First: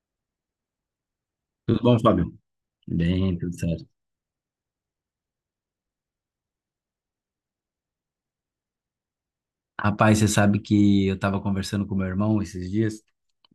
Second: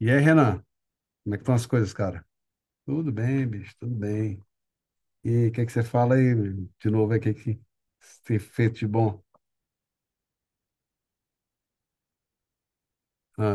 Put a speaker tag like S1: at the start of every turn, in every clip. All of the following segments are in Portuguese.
S1: E aí, Renan, como é que estão as
S2: Tudo
S1: coisas,
S2: bom,
S1: cara?
S2: Fábio?
S1: Tudo
S2: Bem,
S1: bem,
S2: tudo
S1: bicho,
S2: certo.
S1: tudo bem. E aí, o que é que você fala aí, meu? De novo, aí, o que é que você fez de bom?
S2: Rapaz, você sabe que eu tava conversando com meu irmão esses dias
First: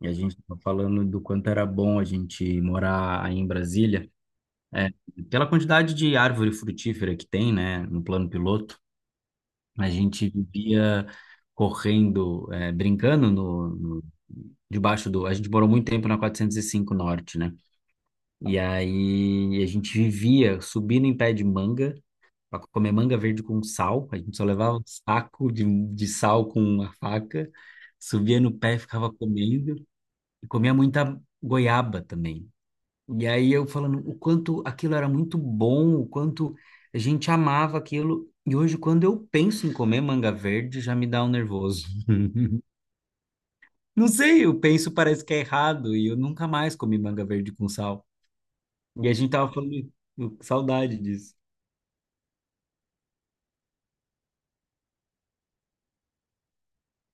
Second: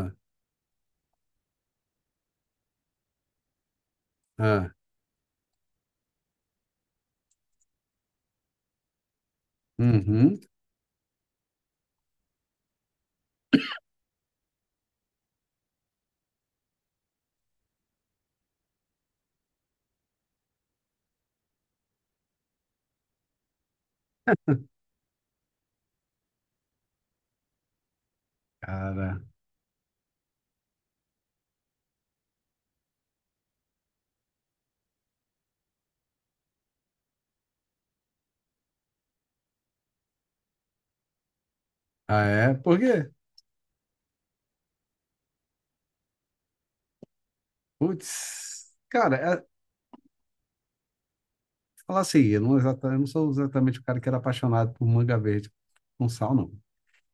S2: e a gente tava falando do quanto era bom a gente morar aí em Brasília,
S1: ah,
S2: é, pela quantidade de árvore frutífera que tem, né, no plano piloto. A gente
S1: uhum,
S2: vivia correndo, brincando debaixo do. A gente morou muito tempo na 405 Norte, né? E aí a gente vivia subindo em pé de manga para comer manga verde com sal. A gente só levava um saco de sal com uma faca, subia no pé, e ficava
S1: cara.
S2: comendo, e comia muita goiaba também. E aí eu falando o quanto aquilo era muito bom, o quanto a gente amava aquilo. E hoje, quando eu penso em comer manga verde, já me dá um nervoso.
S1: Ah, é? Por quê?
S2: Não sei, eu penso, parece que é errado, e eu nunca mais comi manga verde com sal.
S1: Putz,
S2: E a
S1: cara,
S2: gente
S1: é,
S2: tava falando, saudade disso.
S1: falar assim, eu não, eu não sou exatamente o cara que era apaixonado por manga verde com sal, não.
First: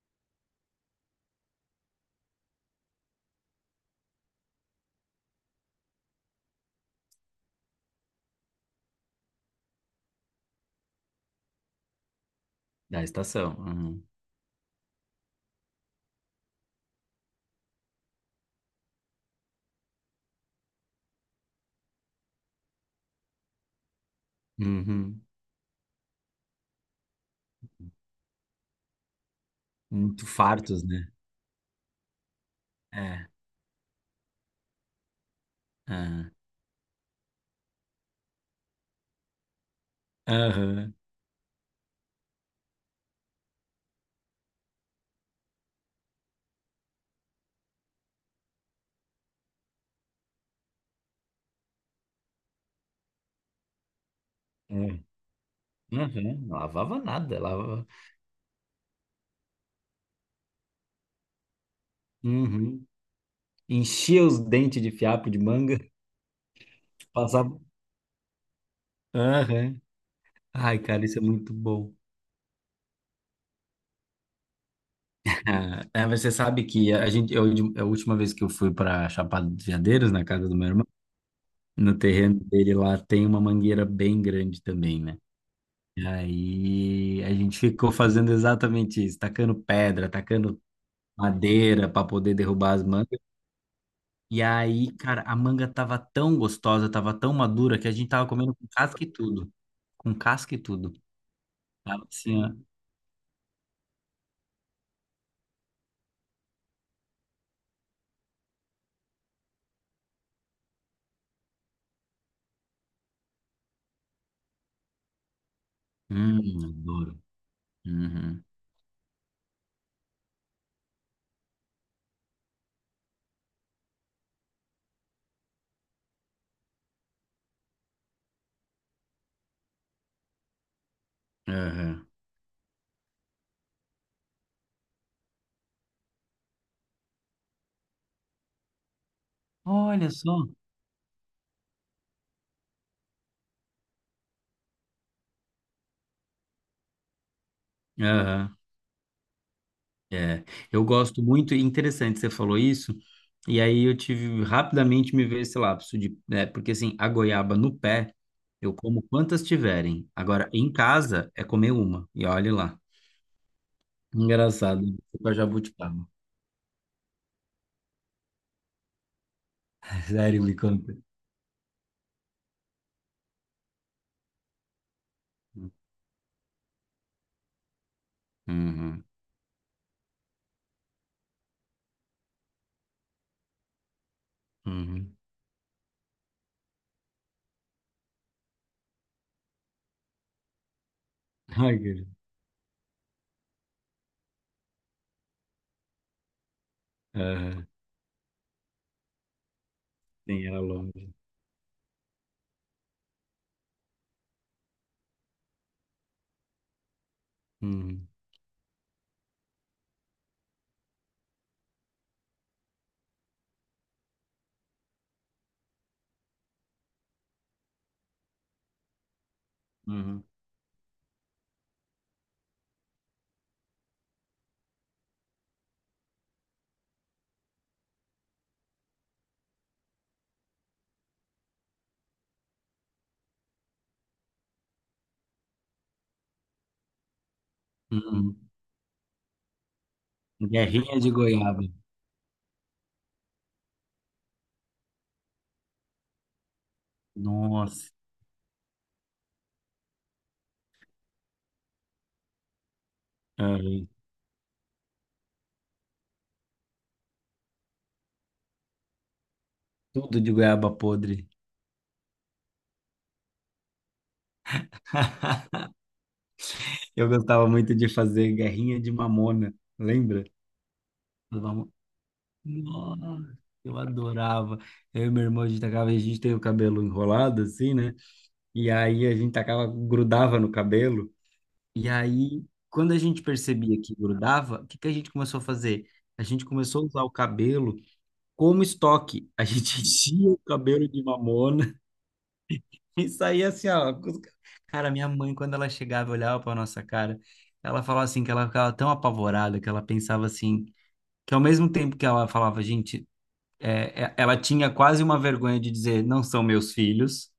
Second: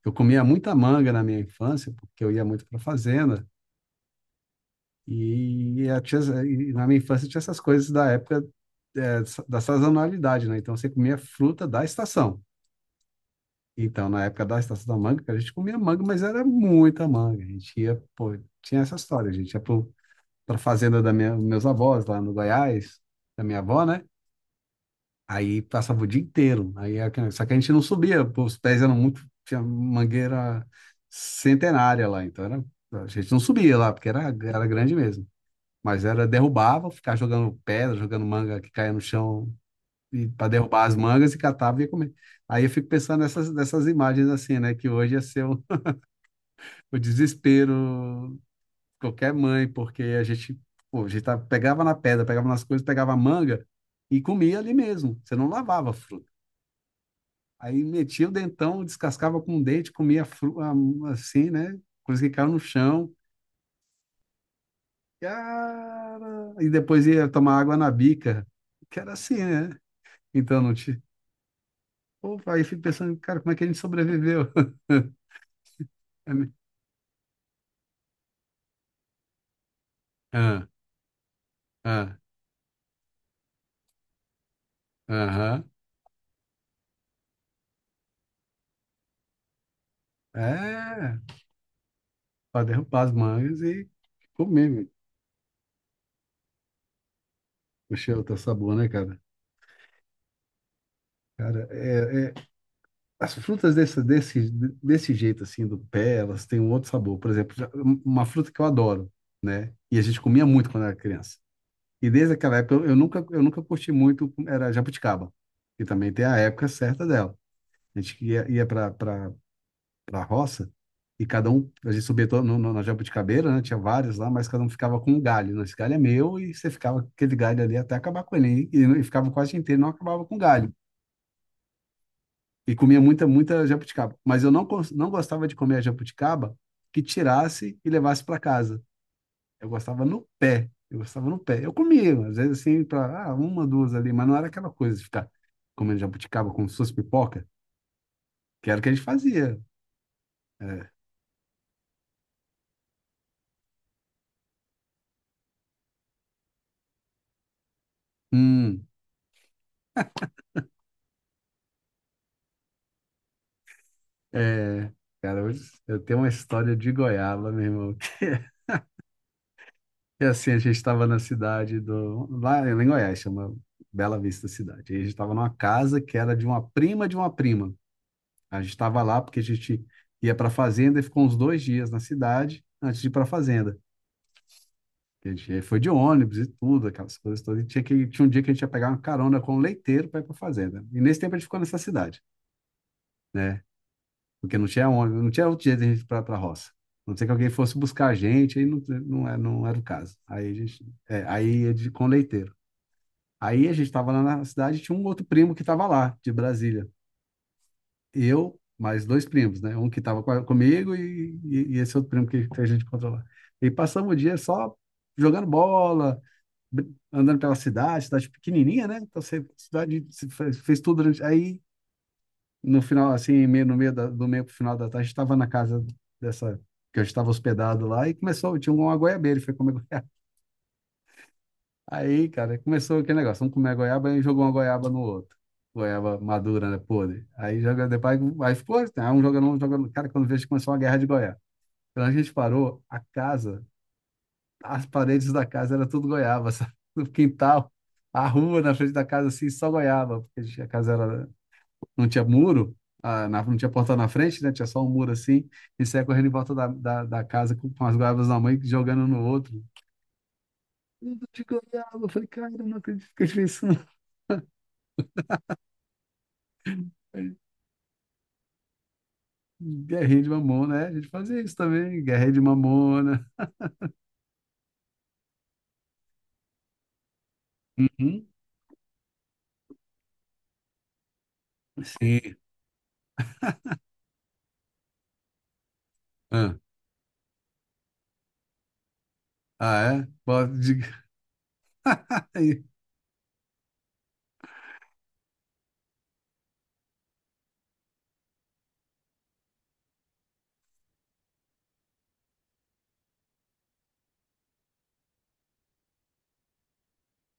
S1: Eu comia muita manga na minha infância, porque eu ia muito pra fazenda. E, eu tinha, e na minha infância tinha essas coisas da época, é, da sazonalidade, né? Então você comia fruta da estação.
S2: Da estação. Uhum.
S1: Então, na época da estação da manga, a gente comia manga, mas era muita manga. A gente ia, pô, tinha essa história, a gente ia pra fazenda meus avós, lá no Goiás, da minha avó, né?
S2: Uhum.
S1: Aí passava o dia inteiro. Aí, só que a gente não subia, pô, os pés eram muito, tinha
S2: Muito
S1: mangueira
S2: fartos, né?
S1: centenária lá, então era, a
S2: É.
S1: gente não subia lá, porque era grande mesmo. Mas era
S2: Aham.
S1: derrubava, ficava jogando pedra, jogando manga que caía no chão e para derrubar as
S2: Aham.
S1: mangas e catava e ia comer. Aí eu fico pensando nessas imagens assim, né? Que hoje ia ser o desespero de qualquer mãe, porque a gente, pô, a gente pegava na pedra, pegava nas coisas, pegava a manga e comia ali
S2: Aham.
S1: mesmo. Você não lavava a fruta.
S2: Aham. Não lavava nada,
S1: Aí
S2: lavava.
S1: metia o dentão, descascava com o dente, comia a fruta assim, né? Coisa que caiu no
S2: Uhum.
S1: chão.
S2: Enchia os dentes de fiapo de manga,
S1: Cara! E depois ia tomar
S2: passava.
S1: água na bica, que era assim, né?
S2: Aham.
S1: Então não
S2: Ai,
S1: te.
S2: cara, isso é muito bom.
S1: Opa, aí eu fico pensando, cara, como é que a gente sobreviveu?
S2: Ah, é, você
S1: É me-
S2: sabe que a última vez que eu fui para Chapada dos Veadeiros, na casa do
S1: Ah,
S2: meu irmão, no
S1: ah,
S2: terreno dele lá tem uma mangueira bem grande também, né?
S1: aham.
S2: E aí a gente ficou fazendo exatamente isso, tacando pedra, tacando
S1: É,
S2: madeira para poder
S1: para
S2: derrubar as.
S1: derrubar as mangas e
S2: E
S1: comer, meu.
S2: aí, cara, a manga tava tão gostosa, tava tão madura que a gente
S1: Poxa,
S2: tava
S1: tá
S2: comendo com
S1: sabor, né,
S2: casca e
S1: cara?
S2: tudo. Com casca e tudo.
S1: Cara,
S2: Tava assim, ó.
S1: as frutas desse jeito, assim, do pé, elas têm um outro sabor. Por exemplo, uma fruta que eu adoro, né? E a gente comia muito quando era criança. E desde aquela época, eu nunca curti muito, era jabuticaba. E também tem a
S2: Hum,
S1: época certa
S2: adoro.
S1: dela. A gente
S2: Uhum.
S1: ia para a roça, e cada um, a gente subia todo no, no, na jabuticabeira, né? Tinha vários lá, mas cada um ficava com um galho, né? Esse galho é meu, e você ficava com aquele galho ali até acabar com ele, e ficava quase inteiro, não acabava com galho.
S2: Aham.
S1: E comia muita, muita jabuticaba. Mas eu não gostava de comer a jabuticaba que tirasse e levasse para casa. Eu gostava
S2: Olha
S1: no
S2: só.
S1: pé. Eu gostava no pé. Eu comia, às vezes assim, para ah, uma, duas ali, mas não era aquela coisa de ficar comendo jabuticaba como se fosse pipoca,
S2: Aham.
S1: que era o que a gente fazia.
S2: É. Eu
S1: É.
S2: gosto muito, e interessante, você falou isso. E aí eu tive rapidamente, me veio esse lapso de, né, porque assim, a goiaba no pé, eu
S1: Hum.
S2: como quantas tiverem. Agora, em casa, é comer uma. E olhe lá.
S1: É,
S2: Engraçado, com a
S1: cara, hoje eu
S2: jabuticaba.
S1: tenho uma história de goiaba, meu irmão. E
S2: Sério,
S1: assim,
S2: me
S1: a gente
S2: conta.
S1: estava na cidade do. Lá em Goiás, chama Bela Vista Cidade. E a gente estava numa casa que era de uma prima de uma prima. A gente estava
S2: Uhum.
S1: lá porque a gente ia para a fazenda e ficou uns dois dias na cidade antes de ir para a fazenda.
S2: Uhum.
S1: A gente foi de ônibus e tudo, aquelas coisas todas. E tinha tinha um dia que a gente ia pegar uma carona com um leiteiro para ir para a fazenda. E nesse tempo a gente ficou
S2: Ai,
S1: nessa
S2: que-
S1: cidade, né? Porque não tinha onde, não tinha outro jeito de a gente ir para a roça. A não ser que alguém
S2: aham.
S1: fosse buscar a gente, aí não, não, é, não era o caso.
S2: Sim,
S1: Aí a
S2: era
S1: gente,
S2: longe.
S1: é, aí é de, com leiteiro. Aí a gente estava lá na cidade, tinha um outro primo que estava lá, de Brasília.
S2: Uhum.
S1: Eu, mais dois primos, né? Um que estava comigo e esse outro primo que a gente encontrou lá. E passamos o dia só jogando bola, andando pela cidade, cidade pequenininha, né? Então, você, cidade,
S2: Uhum.
S1: você fez, fez tudo durante... Aí no final, assim, no meio do meio pro final da tarde, estava na casa dessa, que eu estava hospedado lá, e começou, tinha uma goiabeira, ele foi comer goiaba. Aí, cara, começou aquele negócio, vamos comer goiaba, e jogou uma goiaba no outro. Goiaba madura, né, podre. Aí joga, depois,
S2: Uhum.
S1: aí ficou, né, um jogando, um jogando. Cara, quando vejo, começou uma guerra
S2: Guerrinha
S1: de
S2: de
S1: goiaba.
S2: goiaba.
S1: Quando a gente parou, a casa, as paredes da casa era tudo goiaba, sabe? No quintal,
S2: Nossa.
S1: a rua na frente da casa, assim, só goiaba, porque a casa era, não tinha muro, não tinha
S2: Aham.
S1: porta na frente, né? Tinha só um muro assim. E saía correndo em volta da casa com as guardas na mãe jogando no outro.
S2: Tudo de goiaba
S1: Tudo
S2: podre.
S1: de goiaba. Eu falei, cara, eu não acredito que eu fiz isso. Não.
S2: Eu gostava muito de fazer guerrinha de mamona,
S1: Guerrinha
S2: lembra?
S1: de mamona, né? A gente fazia
S2: As
S1: isso
S2: mamo-
S1: também, guerrinha de mamona.
S2: Nossa, eu adorava. Eu e meu irmão, a gente tacava, a gente tem o cabelo enrolado, assim, né?
S1: Uhum.
S2: E aí a gente tacava, grudava no cabelo. E
S1: Sim.
S2: aí, quando a gente percebia que grudava, o que que a gente começou a fazer? A gente
S1: Ah,
S2: começou a usar o cabelo como estoque. A gente
S1: ah, é?
S2: tinha o
S1: Bota de...
S2: cabelo de mamona e saía assim, ó. Cara, minha mãe, quando ela chegava e olhava pra nossa cara, ela falava assim que ela ficava tão apavorada que ela pensava assim, que ao mesmo tempo que ela falava, gente, ela tinha quase uma vergonha de dizer, não são meus filhos.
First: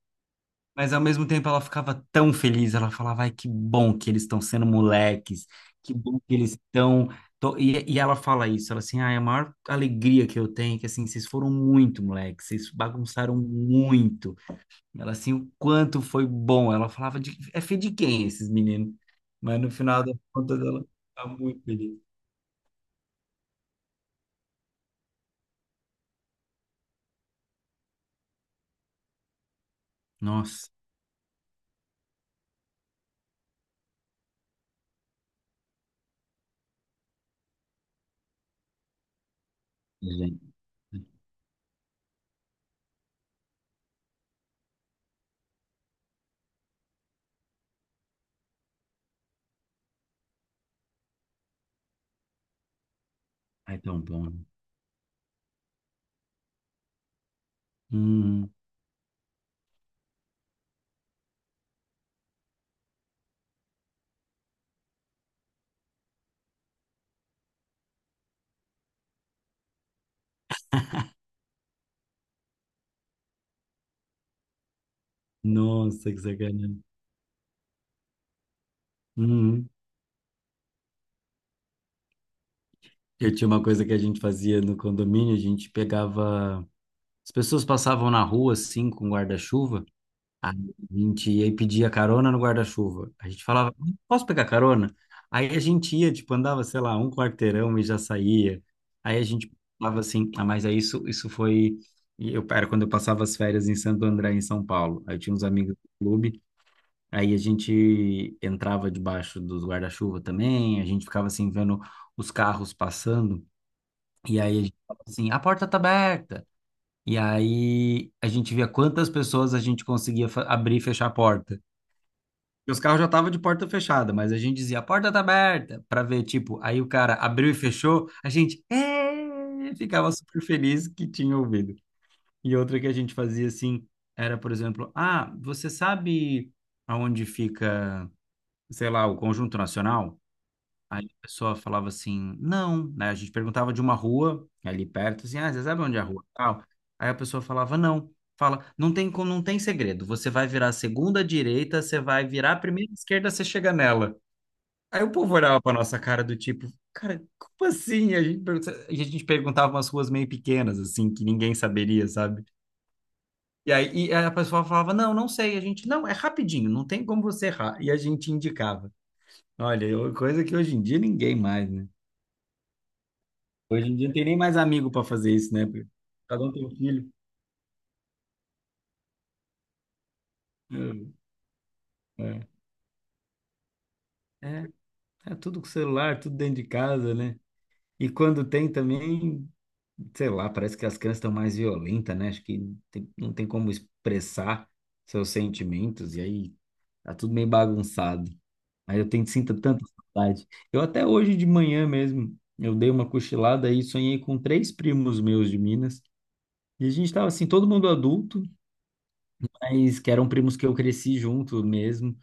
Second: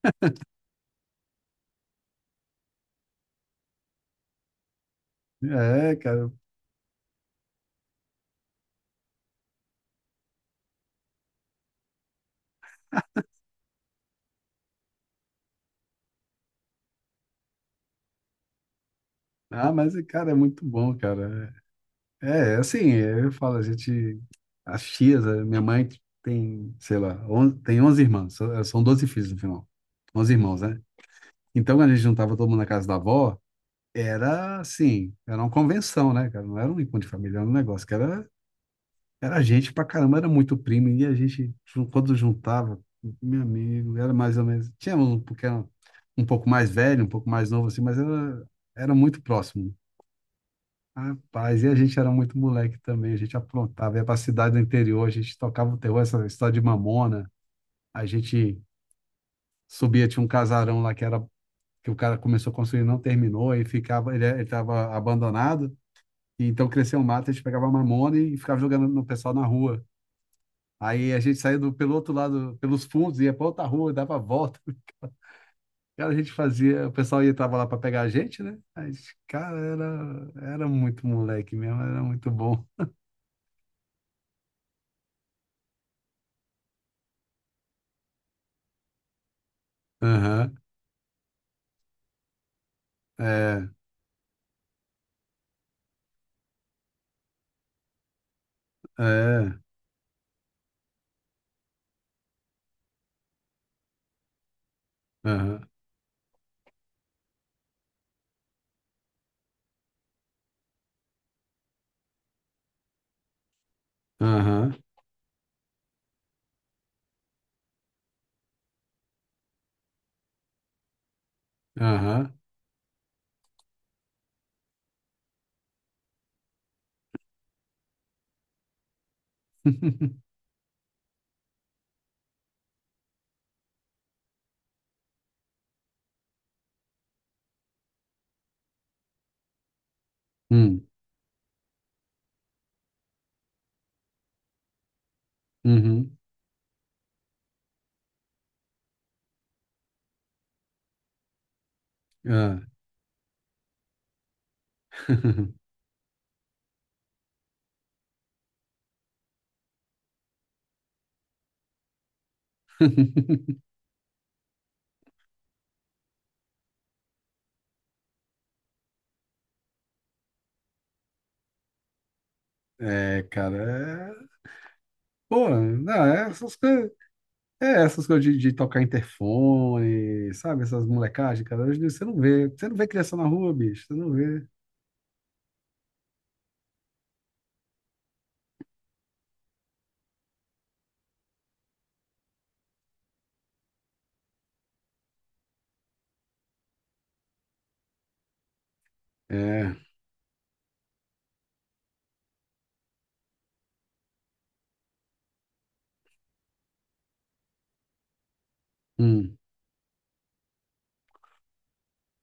S2: Mas ao mesmo tempo ela ficava tão feliz, ela falava, ai, que bom que eles estão sendo moleques, que
S1: É,
S2: bom
S1: cara.
S2: que eles estão. Tô-" E ela fala isso, ela assim, ai, a maior alegria que eu tenho é que assim, vocês foram muito moleques, vocês bagunçaram muito. Ela assim, o quanto foi bom. Ela falava de é filho de quem esses meninos? Mas no
S1: Ah, mas,
S2: final das
S1: cara, é
S2: contas
S1: muito
S2: ela
S1: bom,
S2: tá
S1: cara.
S2: muito feliz.
S1: É. É, assim, eu falo, a gente, as tias, a minha mãe tem, sei lá, tem 11 irmãs, são 12 filhos no final, 11 irmãos,
S2: Nossa,
S1: né? Então, quando a gente juntava todo mundo na casa da avó, era assim, era uma convenção, né, cara? Não era um encontro de família, era um negócio que era, era gente pra caramba, era
S2: gente,
S1: muito primo, e a gente, quando juntava, meu amigo, era mais ou menos, tínhamos um, porque era um pouco mais velho, um pouco mais novo, assim, mas era, era muito próximo. Rapaz, e a gente era muito moleque também, a gente
S2: ai,
S1: aprontava,
S2: tão
S1: ia pra
S2: bom, né?
S1: cidade do interior, a gente tocava o terror, essa história de mamona, a
S2: Hum,
S1: gente subia, tinha um casarão lá que era, que o cara começou a construir e não terminou, e ficava, ele tava abandonado, e então cresceu um mato, a gente pegava mamona e ficava jogando no pessoal na rua. Aí a gente saía do, pelo outro lado, pelos fundos, ia pra outra rua, dava a volta. Cara,
S2: nossa,
S1: a
S2: que
S1: gente
S2: sacanagem.
S1: fazia, o pessoal ia, tava lá pra pegar a gente, né? A gente, cara,
S2: Uhum.
S1: era muito moleque mesmo, era muito bom.
S2: Eu tinha uma coisa que a gente fazia no condomínio, a gente pegava. As pessoas passavam na rua assim com guarda-chuva,
S1: Aham,
S2: a gente ia e pedia carona no guarda-chuva. A gente
S1: é.
S2: falava, posso pegar carona? Aí a gente ia, tipo, andava, sei lá, um quarteirão e já saía. Aí a gente
S1: É,
S2: falava assim, ah, mas é isso, isso foi. E Eu, era quando eu passava as férias em Santo André, em São Paulo. Aí eu tinha uns
S1: aham,
S2: amigos do clube, aí a gente entrava debaixo dos guarda-chuva também, a gente ficava assim vendo os carros passando. E aí a
S1: aham,
S2: gente fala assim, a porta tá aberta. E aí a gente via quantas pessoas a gente conseguia abrir e fechar a porta.
S1: aham.
S2: E os carros já estavam de porta fechada, mas a gente dizia, a porta tá aberta, para ver, tipo, aí o cara abriu e fechou, a gente "É!" ficava super feliz que tinha ouvido. E outra que a gente fazia assim, era, por exemplo, ah, você sabe aonde fica, sei lá, o Conjunto Nacional?
S1: Hum,
S2: Aí a pessoa falava assim, não, né? A gente perguntava de uma rua ali perto, assim, ah, você sabe onde é a
S1: uhum,
S2: rua? Tal. Aí a pessoa falava, não. Fala, não tem, não tem segredo. Você vai virar a segunda direita, você vai virar a
S1: ah.
S2: primeira esquerda, você chega nela. Aí o povo olhava pra nossa cara do tipo, cara, como assim? A gente, a gente perguntava umas ruas meio pequenas, assim, que ninguém saberia, sabe? E aí e a pessoa falava, não, não sei. A gente, não, é rapidinho, não tem como você errar. E a gente indicava. Olha, coisa que hoje em dia ninguém mais, né?
S1: É, cara,
S2: Hoje em dia não tem nem
S1: é...
S2: mais amigo para fazer
S1: Pô,
S2: isso, né? Porque
S1: não,
S2: cada um tem um filho.
S1: é essas coisas de tocar interfone, sabe? Essas molecagens, cara, hoje em dia
S2: É,
S1: você não vê criança na rua, bicho, você não vê.
S2: é, é tudo com celular, tudo dentro de casa, né? E quando tem também, sei lá, parece que as crianças estão mais violentas, né? Acho que não tem como expressar seus sentimentos, e aí tá tudo meio bagunçado. Aí eu tenho, sinto
S1: É,
S2: tanta saudade. Eu até hoje de manhã mesmo, eu dei uma cochilada e sonhei com 3 primos meus de Minas. E a gente estava assim, todo mundo adulto,
S1: hum.
S2: mas que eram primos que eu cresci junto mesmo.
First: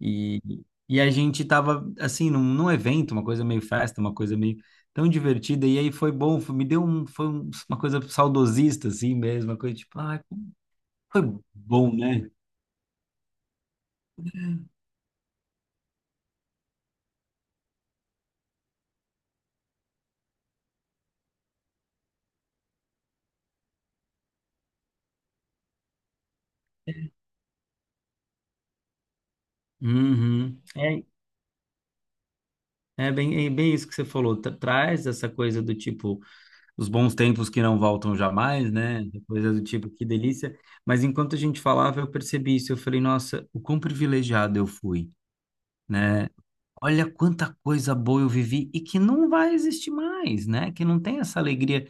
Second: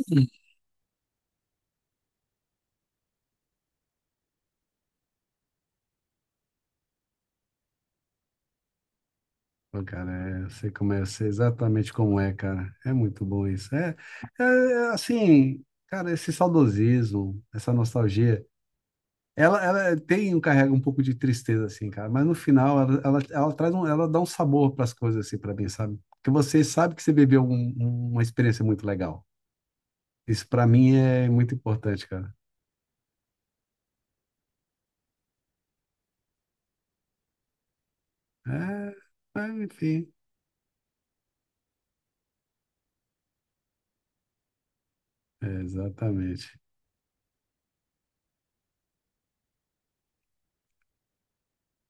S2: E, e a gente tava, assim, num evento, uma coisa meio festa, uma coisa meio tão divertida. E aí foi bom, me deu um, uma coisa saudosista, assim mesmo, uma coisa
S1: Pô,
S2: tipo,
S1: cara,
S2: ah,
S1: é, eu,
S2: como
S1: sei como é, eu
S2: foi
S1: sei exatamente
S2: bom,
S1: como
S2: né?
S1: é, cara. É muito bom isso. É, é assim, cara, esse saudosismo, essa nostalgia. Ela tem, carrega um pouco de tristeza, assim, cara, mas no final ela traz ela dá um sabor para as coisas, assim, para mim, sabe? Porque você sabe que você viveu uma experiência muito legal. Isso
S2: Uhum.
S1: para mim é muito importante, cara.
S2: É bem isso que você falou. Traz essa coisa do tipo, os bons tempos que não voltam jamais, né?
S1: É, é,
S2: Coisa do tipo, que
S1: enfim,
S2: delícia. Mas enquanto a gente falava, eu percebi isso. Eu falei, nossa, o quão privilegiado eu fui,
S1: é,
S2: né?
S1: exatamente.
S2: Olha quanta coisa boa eu vivi e que não vai existir mais, né? Que não tem essa alegria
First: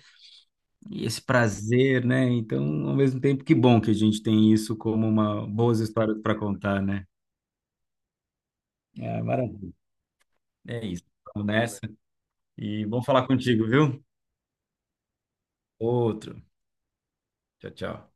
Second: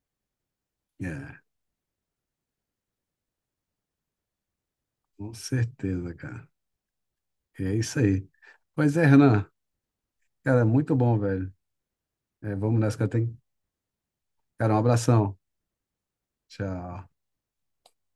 S2: e esse
S1: É,
S2: prazer, né? Então, ao mesmo tempo, que bom que a gente tem isso como
S1: com
S2: uma boas
S1: certeza,
S2: histórias para
S1: cara.
S2: contar, né?
S1: É isso aí. Pois é,
S2: É
S1: Renan,
S2: maravilha.
S1: cara,
S2: É
S1: muito
S2: isso.
S1: bom,
S2: Vamos
S1: velho.
S2: nessa.
S1: É, vamos
S2: E
S1: nessa,
S2: bom
S1: cara.
S2: falar
S1: Tem...
S2: contigo, viu?
S1: Cara, um abração.
S2: Outro.
S1: Tchau.
S2: Tchau, tchau.